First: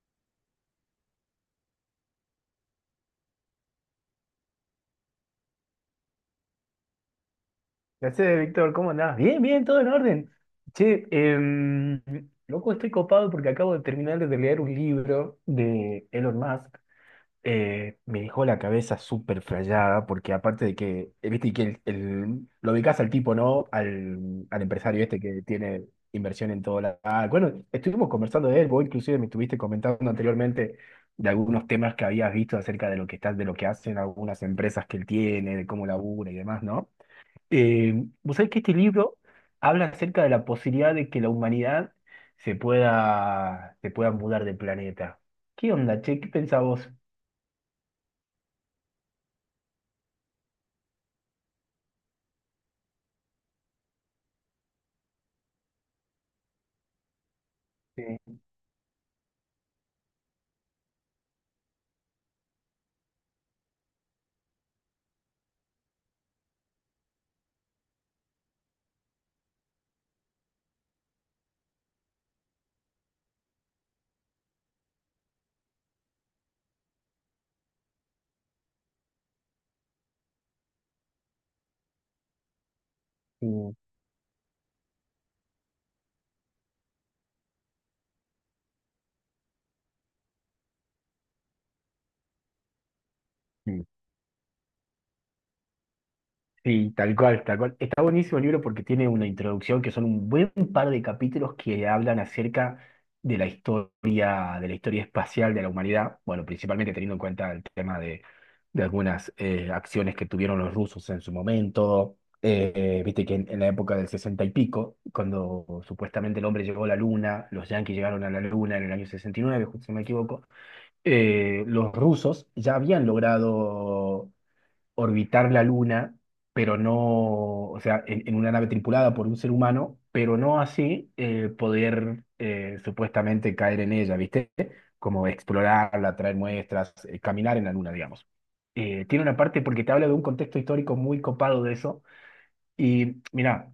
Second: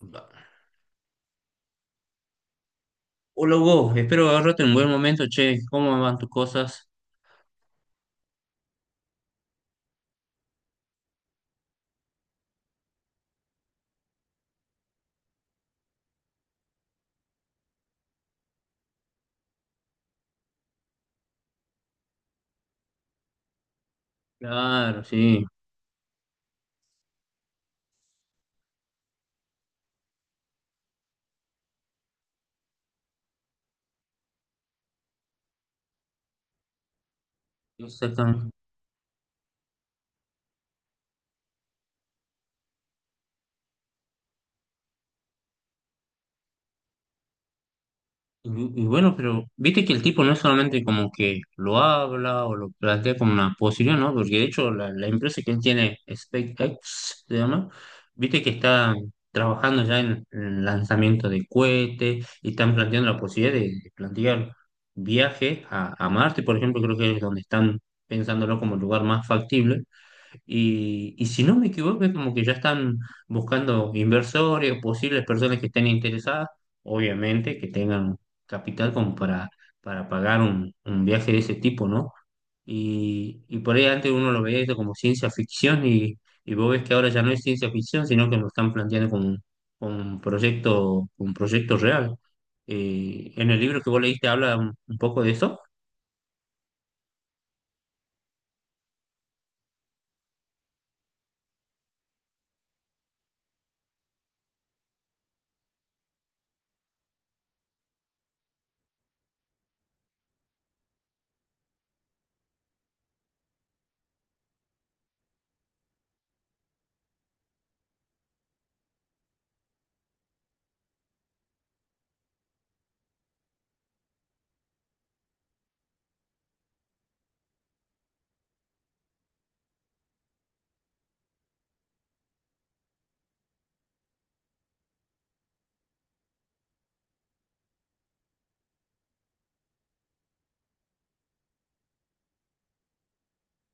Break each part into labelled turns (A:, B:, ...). A: Va. Hola Hugo, espero agarrarte en un buen momento, che, ¿cómo van tus cosas?
B: ¿Qué haces, Víctor? ¿Cómo andás? Bien, bien, todo en orden. Che, loco, estoy copado porque acabo de terminar de leer un libro de Elon Musk. Me dejó la cabeza súper frayada porque aparte de que, viste, que lo ubicás al tipo, ¿no? Al
A: Claro,
B: empresario este que
A: sí,
B: tiene inversión en todo la. Ah, bueno, estuvimos conversando de él, vos inclusive me estuviste comentando anteriormente de algunos temas que habías visto acerca de lo que hacen algunas empresas que él tiene, de cómo labura y demás, ¿no? Eh, vos
A: exactamente.
B: sabés que este libro habla acerca de la posibilidad de que la humanidad se pueda mudar de planeta. ¿Qué onda, che? ¿Qué pensás vos?
A: Y, y bueno, pero viste que el tipo no es solamente como que lo habla o lo plantea como una posibilidad, ¿no? Porque de hecho la empresa que él tiene, SpaceX, se llama,
B: Sí,
A: viste que está trabajando ya en el lanzamiento de cohetes y están planteando la posibilidad de plantear viajes a Marte, por ejemplo, creo que es donde están pensándolo como el lugar más factible. Y si no me equivoco, es como que ya están buscando inversores, posibles personas que estén interesadas, obviamente que tengan capital como para pagar un viaje de ese tipo, ¿no? Y
B: sí,
A: por ahí antes uno lo veía eso como ciencia ficción y vos ves que ahora ya no es ciencia ficción, sino que lo están planteando como, como un proyecto real. En el libro
B: sí.
A: que vos leíste habla un poco de eso.
B: Sí, tal cual, tal cual. Está buenísimo el libro porque tiene una introducción que son un buen par de capítulos que hablan acerca de la historia espacial de la humanidad. Bueno, principalmente teniendo en cuenta el tema de algunas acciones que tuvieron los rusos en su momento. Viste que en la época del sesenta y pico, cuando supuestamente el hombre llegó a la luna, los yanquis llegaron a la luna en el año 69, justo si no me equivoco, los rusos ya habían logrado orbitar la Luna, pero no, o sea, en una nave tripulada por un ser humano, pero no así poder supuestamente caer en ella, ¿viste? Como explorarla, traer muestras, caminar en la Luna, digamos. Tiene una parte porque te habla de un contexto histórico muy copado de eso. Y mira,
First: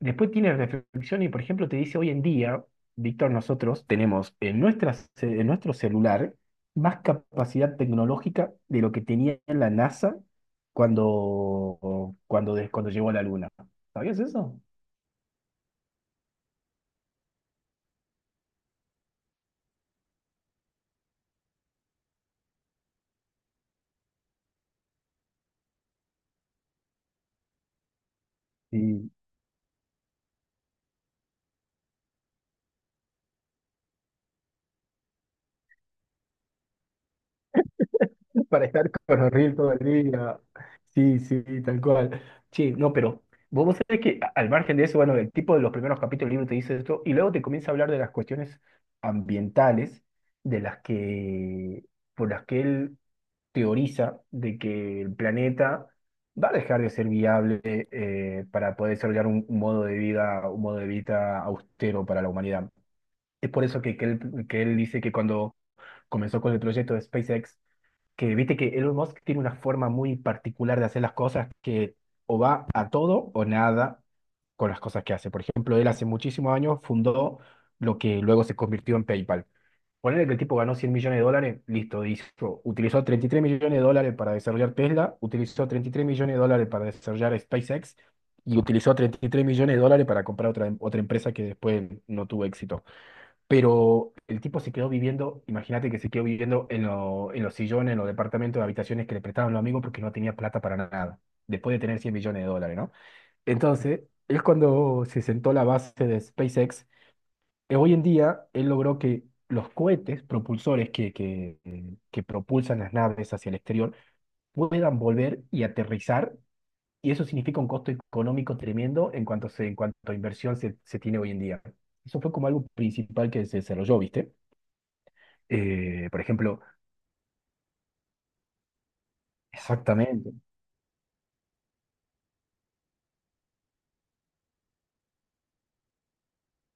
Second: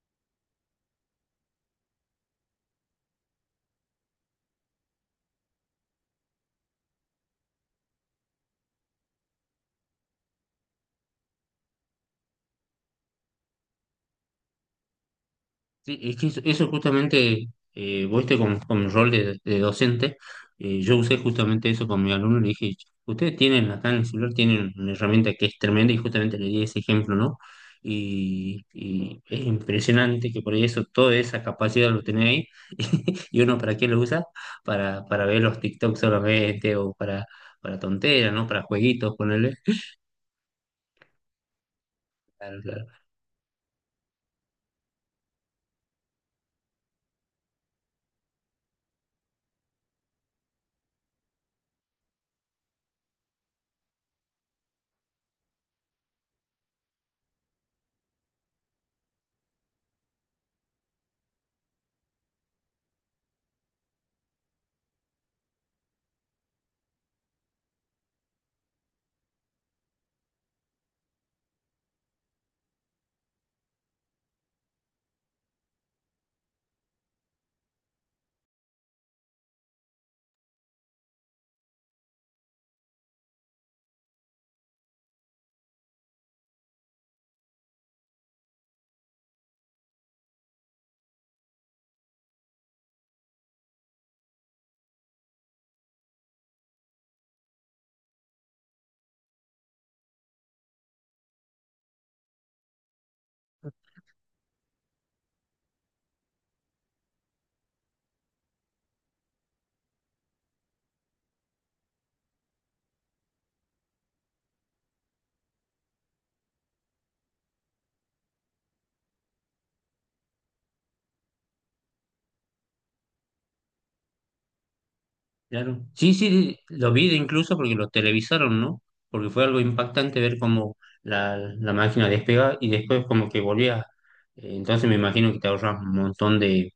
B: después tiene reflexión y, por ejemplo, te dice hoy en día, Víctor, nosotros tenemos en nuestro celular más capacidad tecnológica de lo que tenía la NASA cuando llegó a la Luna. ¿Sabías eso?
A: Sí, es que eso justamente, vos este con mi rol de docente, yo usé justamente eso con mi alumno, le dije, ustedes tienen acá en el celular, tienen una herramienta que es tremenda y justamente le di ese ejemplo, ¿no? Y,
B: Sí.
A: y es impresionante que por ahí eso, toda esa capacidad lo tenés ahí. Y uno para qué lo usa, para ver los TikToks solamente o para tonteras, ¿no? Para
B: Para estar
A: jueguitos, ponerle.
B: corriendo todo el día. Sí, sí, tal cual. Sí, no, pero vos sabés que al margen de eso, bueno, el tipo de los primeros capítulos del libro te dice esto, y luego te comienza a hablar de las cuestiones ambientales, de las que, por las que él teoriza de que el planeta va a dejar de ser viable, para poder desarrollar un modo de vida, un modo de vida austero para la humanidad. Es por eso que él dice que cuando comenzó con el proyecto de SpaceX, que viste que Elon Musk tiene una forma muy particular de hacer las cosas, que o va a todo o nada con las cosas que hace. Por ejemplo, él hace muchísimos años fundó lo que luego se convirtió en PayPal. Ponerle que el tipo ganó 100 millones de dólares, listo, hizo, utilizó 33 millones de dólares para desarrollar Tesla, utilizó 33 millones de dólares para desarrollar SpaceX y utilizó 33 millones de dólares para comprar otra empresa que después no tuvo éxito. Pero el tipo se quedó viviendo, imagínate que se quedó viviendo en los sillones, en los departamentos de habitaciones que le prestaban los amigos porque no tenía plata para nada, después de tener 100 millones de dólares, ¿no? Entonces, es cuando se sentó la base de SpaceX. Hoy en día, él logró que los cohetes propulsores que propulsan las naves hacia el exterior puedan volver y aterrizar, y eso significa un costo económico tremendo en cuanto a inversión se tiene hoy en día. Eso fue como algo principal que se desarrolló, ¿viste?
A: Claro.
B: Eh,
A: Sí,
B: por
A: sí,
B: ejemplo,
A: lo vi de incluso porque lo televisaron, ¿no? Porque fue algo impactante
B: exactamente.
A: ver cómo la máquina despega y después como que volvía. Entonces me imagino que te ahorras un montón de,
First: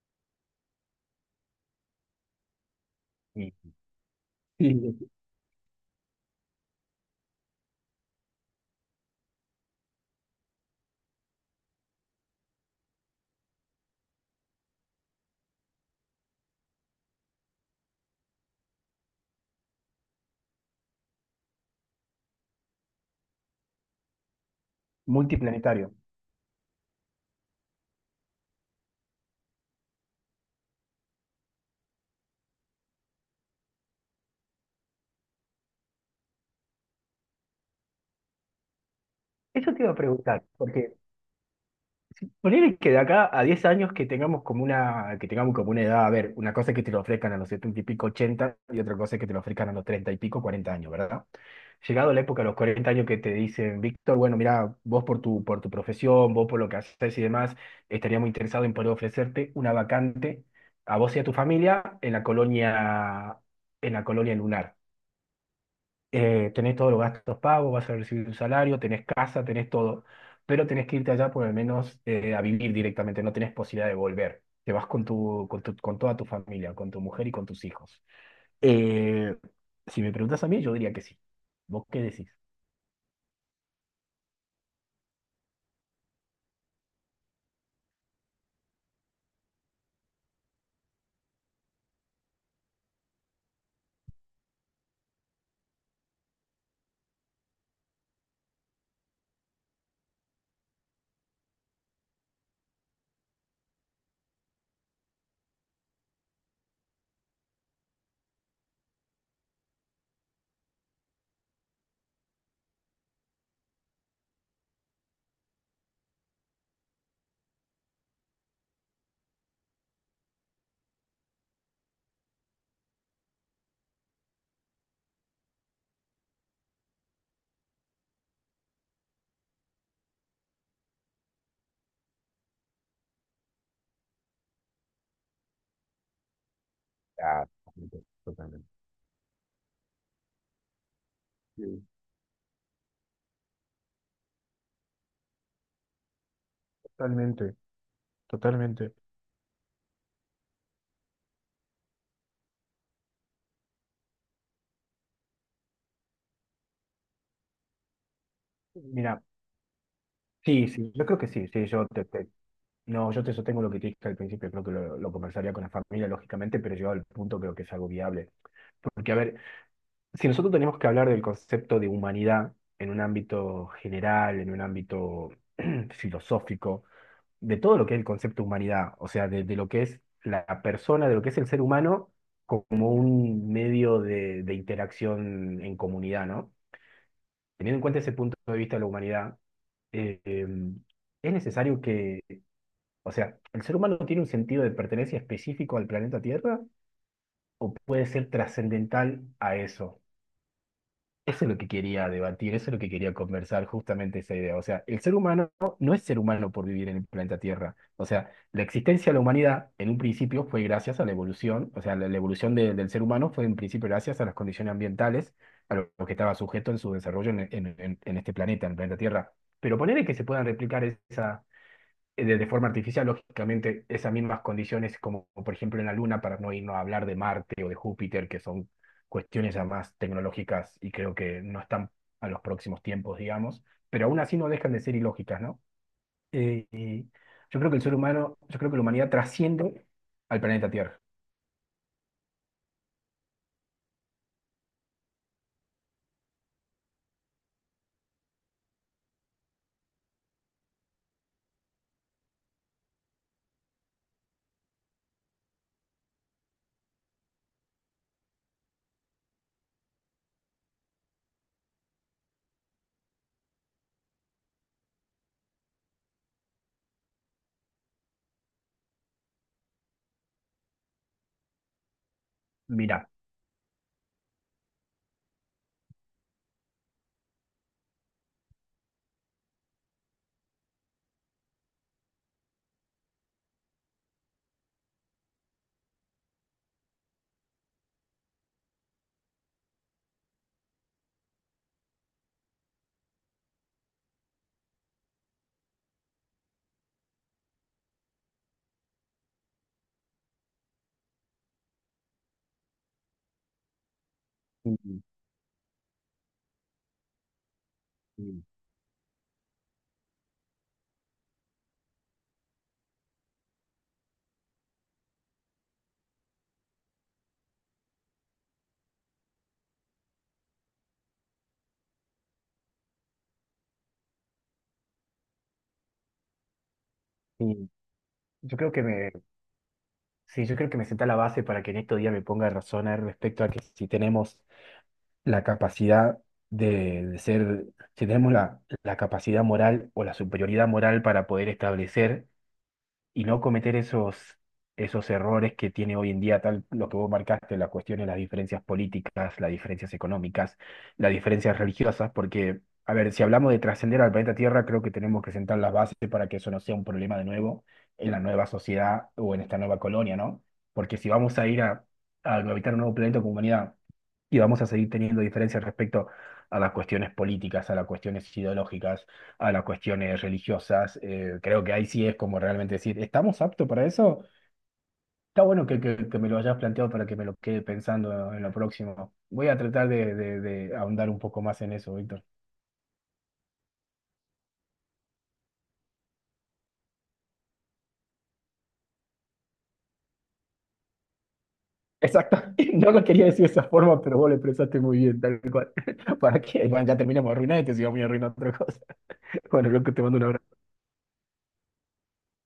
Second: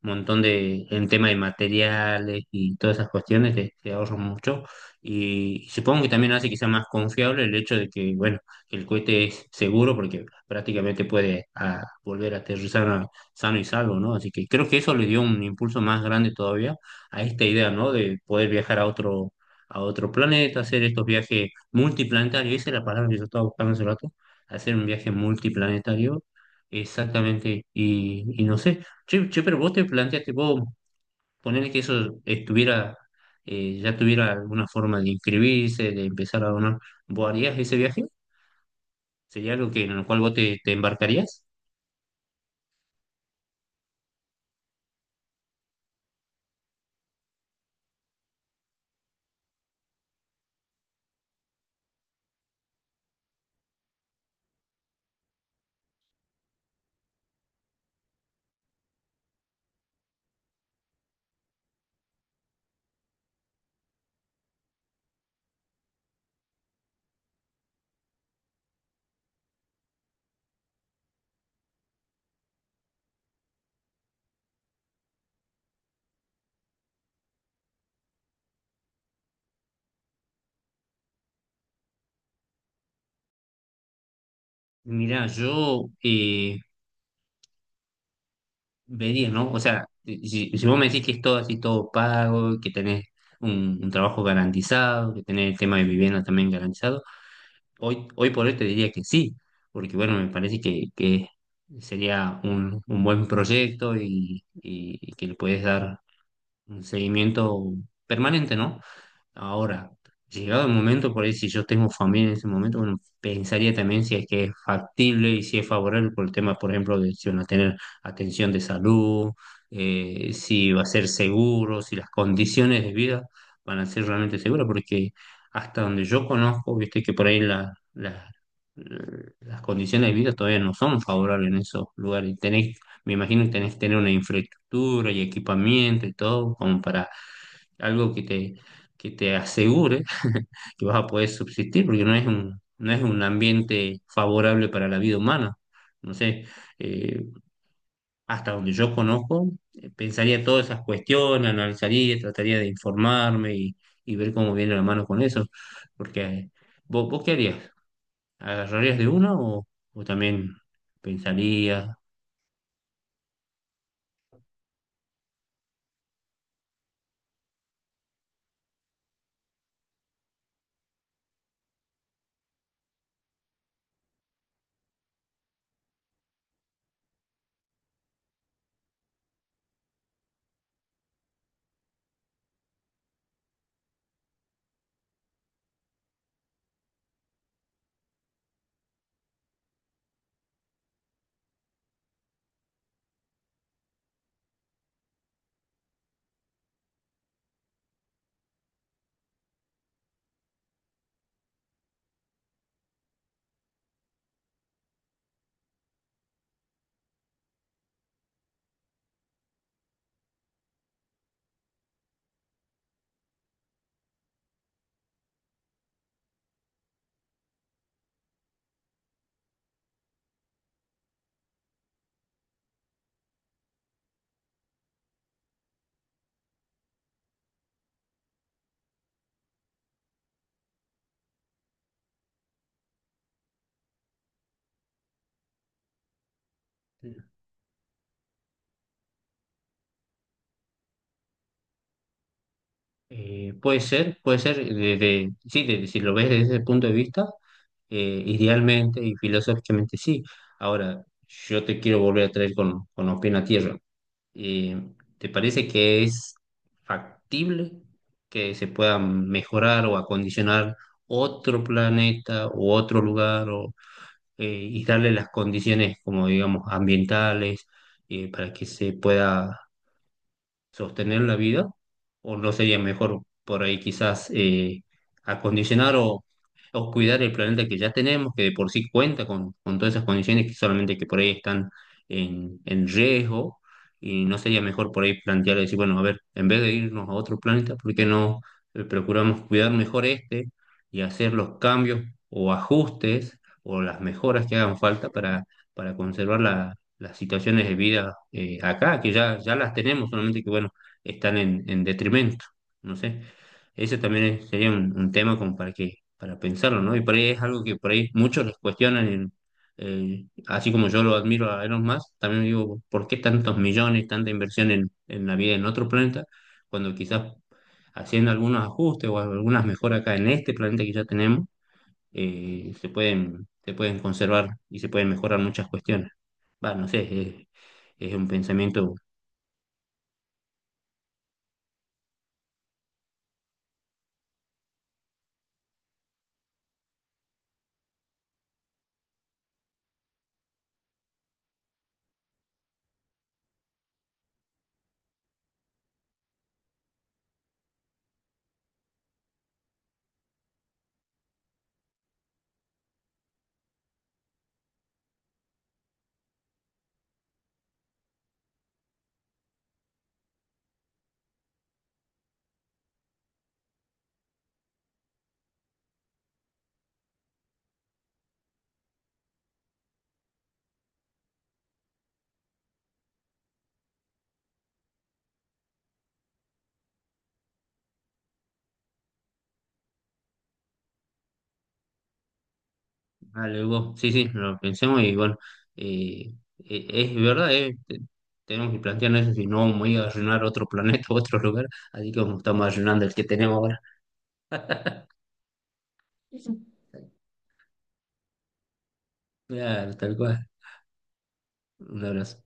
A: montón de, en tema de materiales y todas esas
B: Y,
A: cuestiones, te ahorran mucho.
B: y
A: Y, supongo que también hace que sea más confiable el hecho de que, bueno, que el cohete es seguro porque prácticamente puede volver a aterrizar sano y salvo, ¿no? Así que creo que eso le dio un impulso más grande todavía a esta idea, ¿no? De poder viajar a a otro planeta, hacer estos viajes multiplanetarios, esa es la palabra que yo estaba buscando hace rato, hacer un viaje
B: multiplanetario.
A: multiplanetario, exactamente, y no sé. Che, pero vos te planteaste, vos ponerle que eso estuviera, ya tuviera alguna forma de inscribirse, de empezar a donar, ¿vos harías ese viaje? ¿Sería algo
B: Eso te
A: que,
B: iba a
A: en lo cual vos
B: preguntar,
A: te
B: porque
A: embarcarías?
B: ponele que de acá a 10 años que tengamos como una edad, a ver, una cosa es que te lo ofrezcan a los 70 y pico, 80, y otra cosa es que te lo ofrezcan a los 30 y pico, 40 años, ¿verdad? Llegado la época, a los 40 años que te dicen, Víctor, bueno, mira, vos por tu profesión, vos por lo que haces y demás, estaría muy interesado en poder ofrecerte una vacante a vos y a tu familia en la colonia lunar. Tenés todos los gastos pagos, vas a recibir un salario, tenés casa, tenés todo, pero tenés que irte allá por al menos a vivir directamente, no tenés posibilidad de volver. Te vas con toda tu familia, con tu mujer y con tus hijos. Eh, si me preguntas a mí, yo diría que sí. ¿Vos qué decís?
A: Mirá, yo vería, ¿no? O sea, si vos me decís que es todo así, todo pago, que tenés un trabajo garantizado, que tenés el tema de vivienda también garantizado, hoy por hoy te diría que sí, porque bueno, me parece que sería un buen proyecto y que le puedes dar un seguimiento permanente, ¿no? Ahora, llegado el momento, por ahí si yo tengo familia en ese momento, bueno, pensaría también si es que es factible y si es favorable por el tema, por ejemplo, de si van a tener atención de salud, si va a ser seguro, si las condiciones de vida van a ser realmente seguras, porque hasta donde yo conozco, viste que por ahí las condiciones de vida todavía no son favorables en esos lugares. Y tenés, me imagino que tenés que tener una infraestructura y equipamiento y todo como para
B: Ah, totalmente.
A: algo que
B: Totalmente.
A: que te asegure que vas a poder
B: Sí.
A: subsistir, porque no es un, no es un ambiente favorable para la vida humana. No sé, eh,
B: Totalmente,
A: hasta donde yo
B: totalmente.
A: conozco, pensaría todas esas cuestiones, analizaría, trataría de informarme y ver cómo viene la mano con eso. Porque, ¿vos, vos qué harías? ¿Agarrarías de
B: Mira,
A: una o también
B: sí, sí, yo creo que sí, sí,
A: pensarías?
B: no, yo te sostengo lo que te dije al principio, creo que lo conversaría con la familia, lógicamente, pero llegado al punto creo que es algo viable. Porque, a ver, si nosotros tenemos que hablar del concepto de humanidad en un ámbito general, en un ámbito filosófico, de todo lo que es el concepto de humanidad, o sea, de lo que es la persona, de lo que es el ser humano como un medio de interacción en comunidad, ¿no? Teniendo en cuenta ese punto de vista de la humanidad, eh, em, es necesario que, o sea, ¿el ser humano tiene un sentido de pertenencia específico al planeta Tierra o puede ser trascendental a eso? Eso es lo que quería debatir, eso es lo que quería conversar, justamente esa idea. O sea, el ser humano no es ser humano por vivir en el planeta Tierra. O sea, la existencia de la humanidad en un principio fue gracias a la evolución, o sea, la evolución del ser humano fue en principio gracias a las condiciones ambientales, a lo que estaba sujeto en su desarrollo en este planeta, en el planeta Tierra. Pero ponerle que se puedan replicar esa, de forma artificial, lógicamente, esas mismas condiciones, como por ejemplo en la Luna, para no irnos a hablar de Marte o de Júpiter, que son cuestiones ya más tecnológicas y creo que no están a los próximos tiempos, digamos, pero aún así no dejan de ser ilógicas, ¿no? Y yo creo que el ser humano, yo creo que la humanidad trasciende al planeta Tierra.
A: Puede ser, puede ser, sí, si lo ves desde ese punto de vista, idealmente y filosóficamente sí. Ahora, yo te quiero volver a traer con los pies en la tierra. Eh, ¿Te parece que es factible que se pueda mejorar o acondicionar otro planeta u otro lugar o, eh, y darle las condiciones como digamos ambientales para que se pueda sostener la vida? ¿O no sería
B: Mira,
A: mejor por ahí quizás acondicionar o cuidar el planeta que ya tenemos, que de por sí cuenta con todas esas condiciones que solamente que por ahí están en riesgo? ¿Y no sería mejor por ahí plantear, decir, bueno, a ver, en vez de irnos a otro planeta, ¿por qué no procuramos cuidar mejor este y hacer los cambios o ajustes o las mejoras que hagan falta para conservar las situaciones de vida acá, que ya las tenemos, solamente que, bueno, están en detrimento, no sé. Ese también sería
B: y-
A: un tema como para que, para pensarlo, ¿no? Y por ahí es algo que por ahí
B: y-
A: muchos les cuestionan, así como yo lo admiro a Elon Musk, también digo, ¿por qué tantos millones, tanta inversión en la vida en otro planeta, cuando quizás haciendo algunos ajustes o algunas mejoras acá en este planeta que ya tenemos, se pueden conservar y se pueden mejorar muchas cuestiones? Bueno, no sé,
B: y
A: es un
B: yo creo que
A: pensamiento,
B: me, sí, yo creo que me senta la base para que en estos días me ponga a razonar respecto a que si tenemos la capacidad de, de ser, si tenemos la capacidad moral o la superioridad moral para poder establecer y no cometer esos errores que tiene hoy en día, tal lo que vos marcaste, la cuestión de las diferencias políticas, las diferencias económicas, las diferencias religiosas, porque, a ver, si hablamos de trascender al planeta Tierra, creo que tenemos que sentar las bases para que eso no sea un problema de nuevo en la nueva sociedad o en esta nueva colonia, ¿no? Porque si vamos a ir a habitar un nuevo planeta como humanidad y vamos a seguir teniendo diferencias respecto a las cuestiones políticas, a las cuestiones ideológicas, a las cuestiones religiosas. Creo que ahí sí es como realmente decir, ¿estamos aptos para eso? Está bueno que me lo hayas planteado para que me lo quede pensando en lo próximo. Voy a tratar de ahondar un poco más en eso, Víctor.
A: algo, sí, sí, lo pensemos y bueno, eh, es verdad, tenemos que plantearnos eso, si no vamos a ir a arruinar otro planeta, otro lugar, así
B: Exacto,
A: como estamos
B: no lo
A: arruinando el que
B: quería decir de
A: tenemos
B: esa
A: ahora.
B: forma, pero vos lo expresaste muy bien, tal cual. ¿Para
A: Sí.
B: qué? Bueno, ya terminamos arruinado y te sigo muy arruinado otra cosa. Bueno, loco,
A: Claro,
B: te
A: tal
B: mando un
A: cual.
B: abrazo.
A: Un abrazo.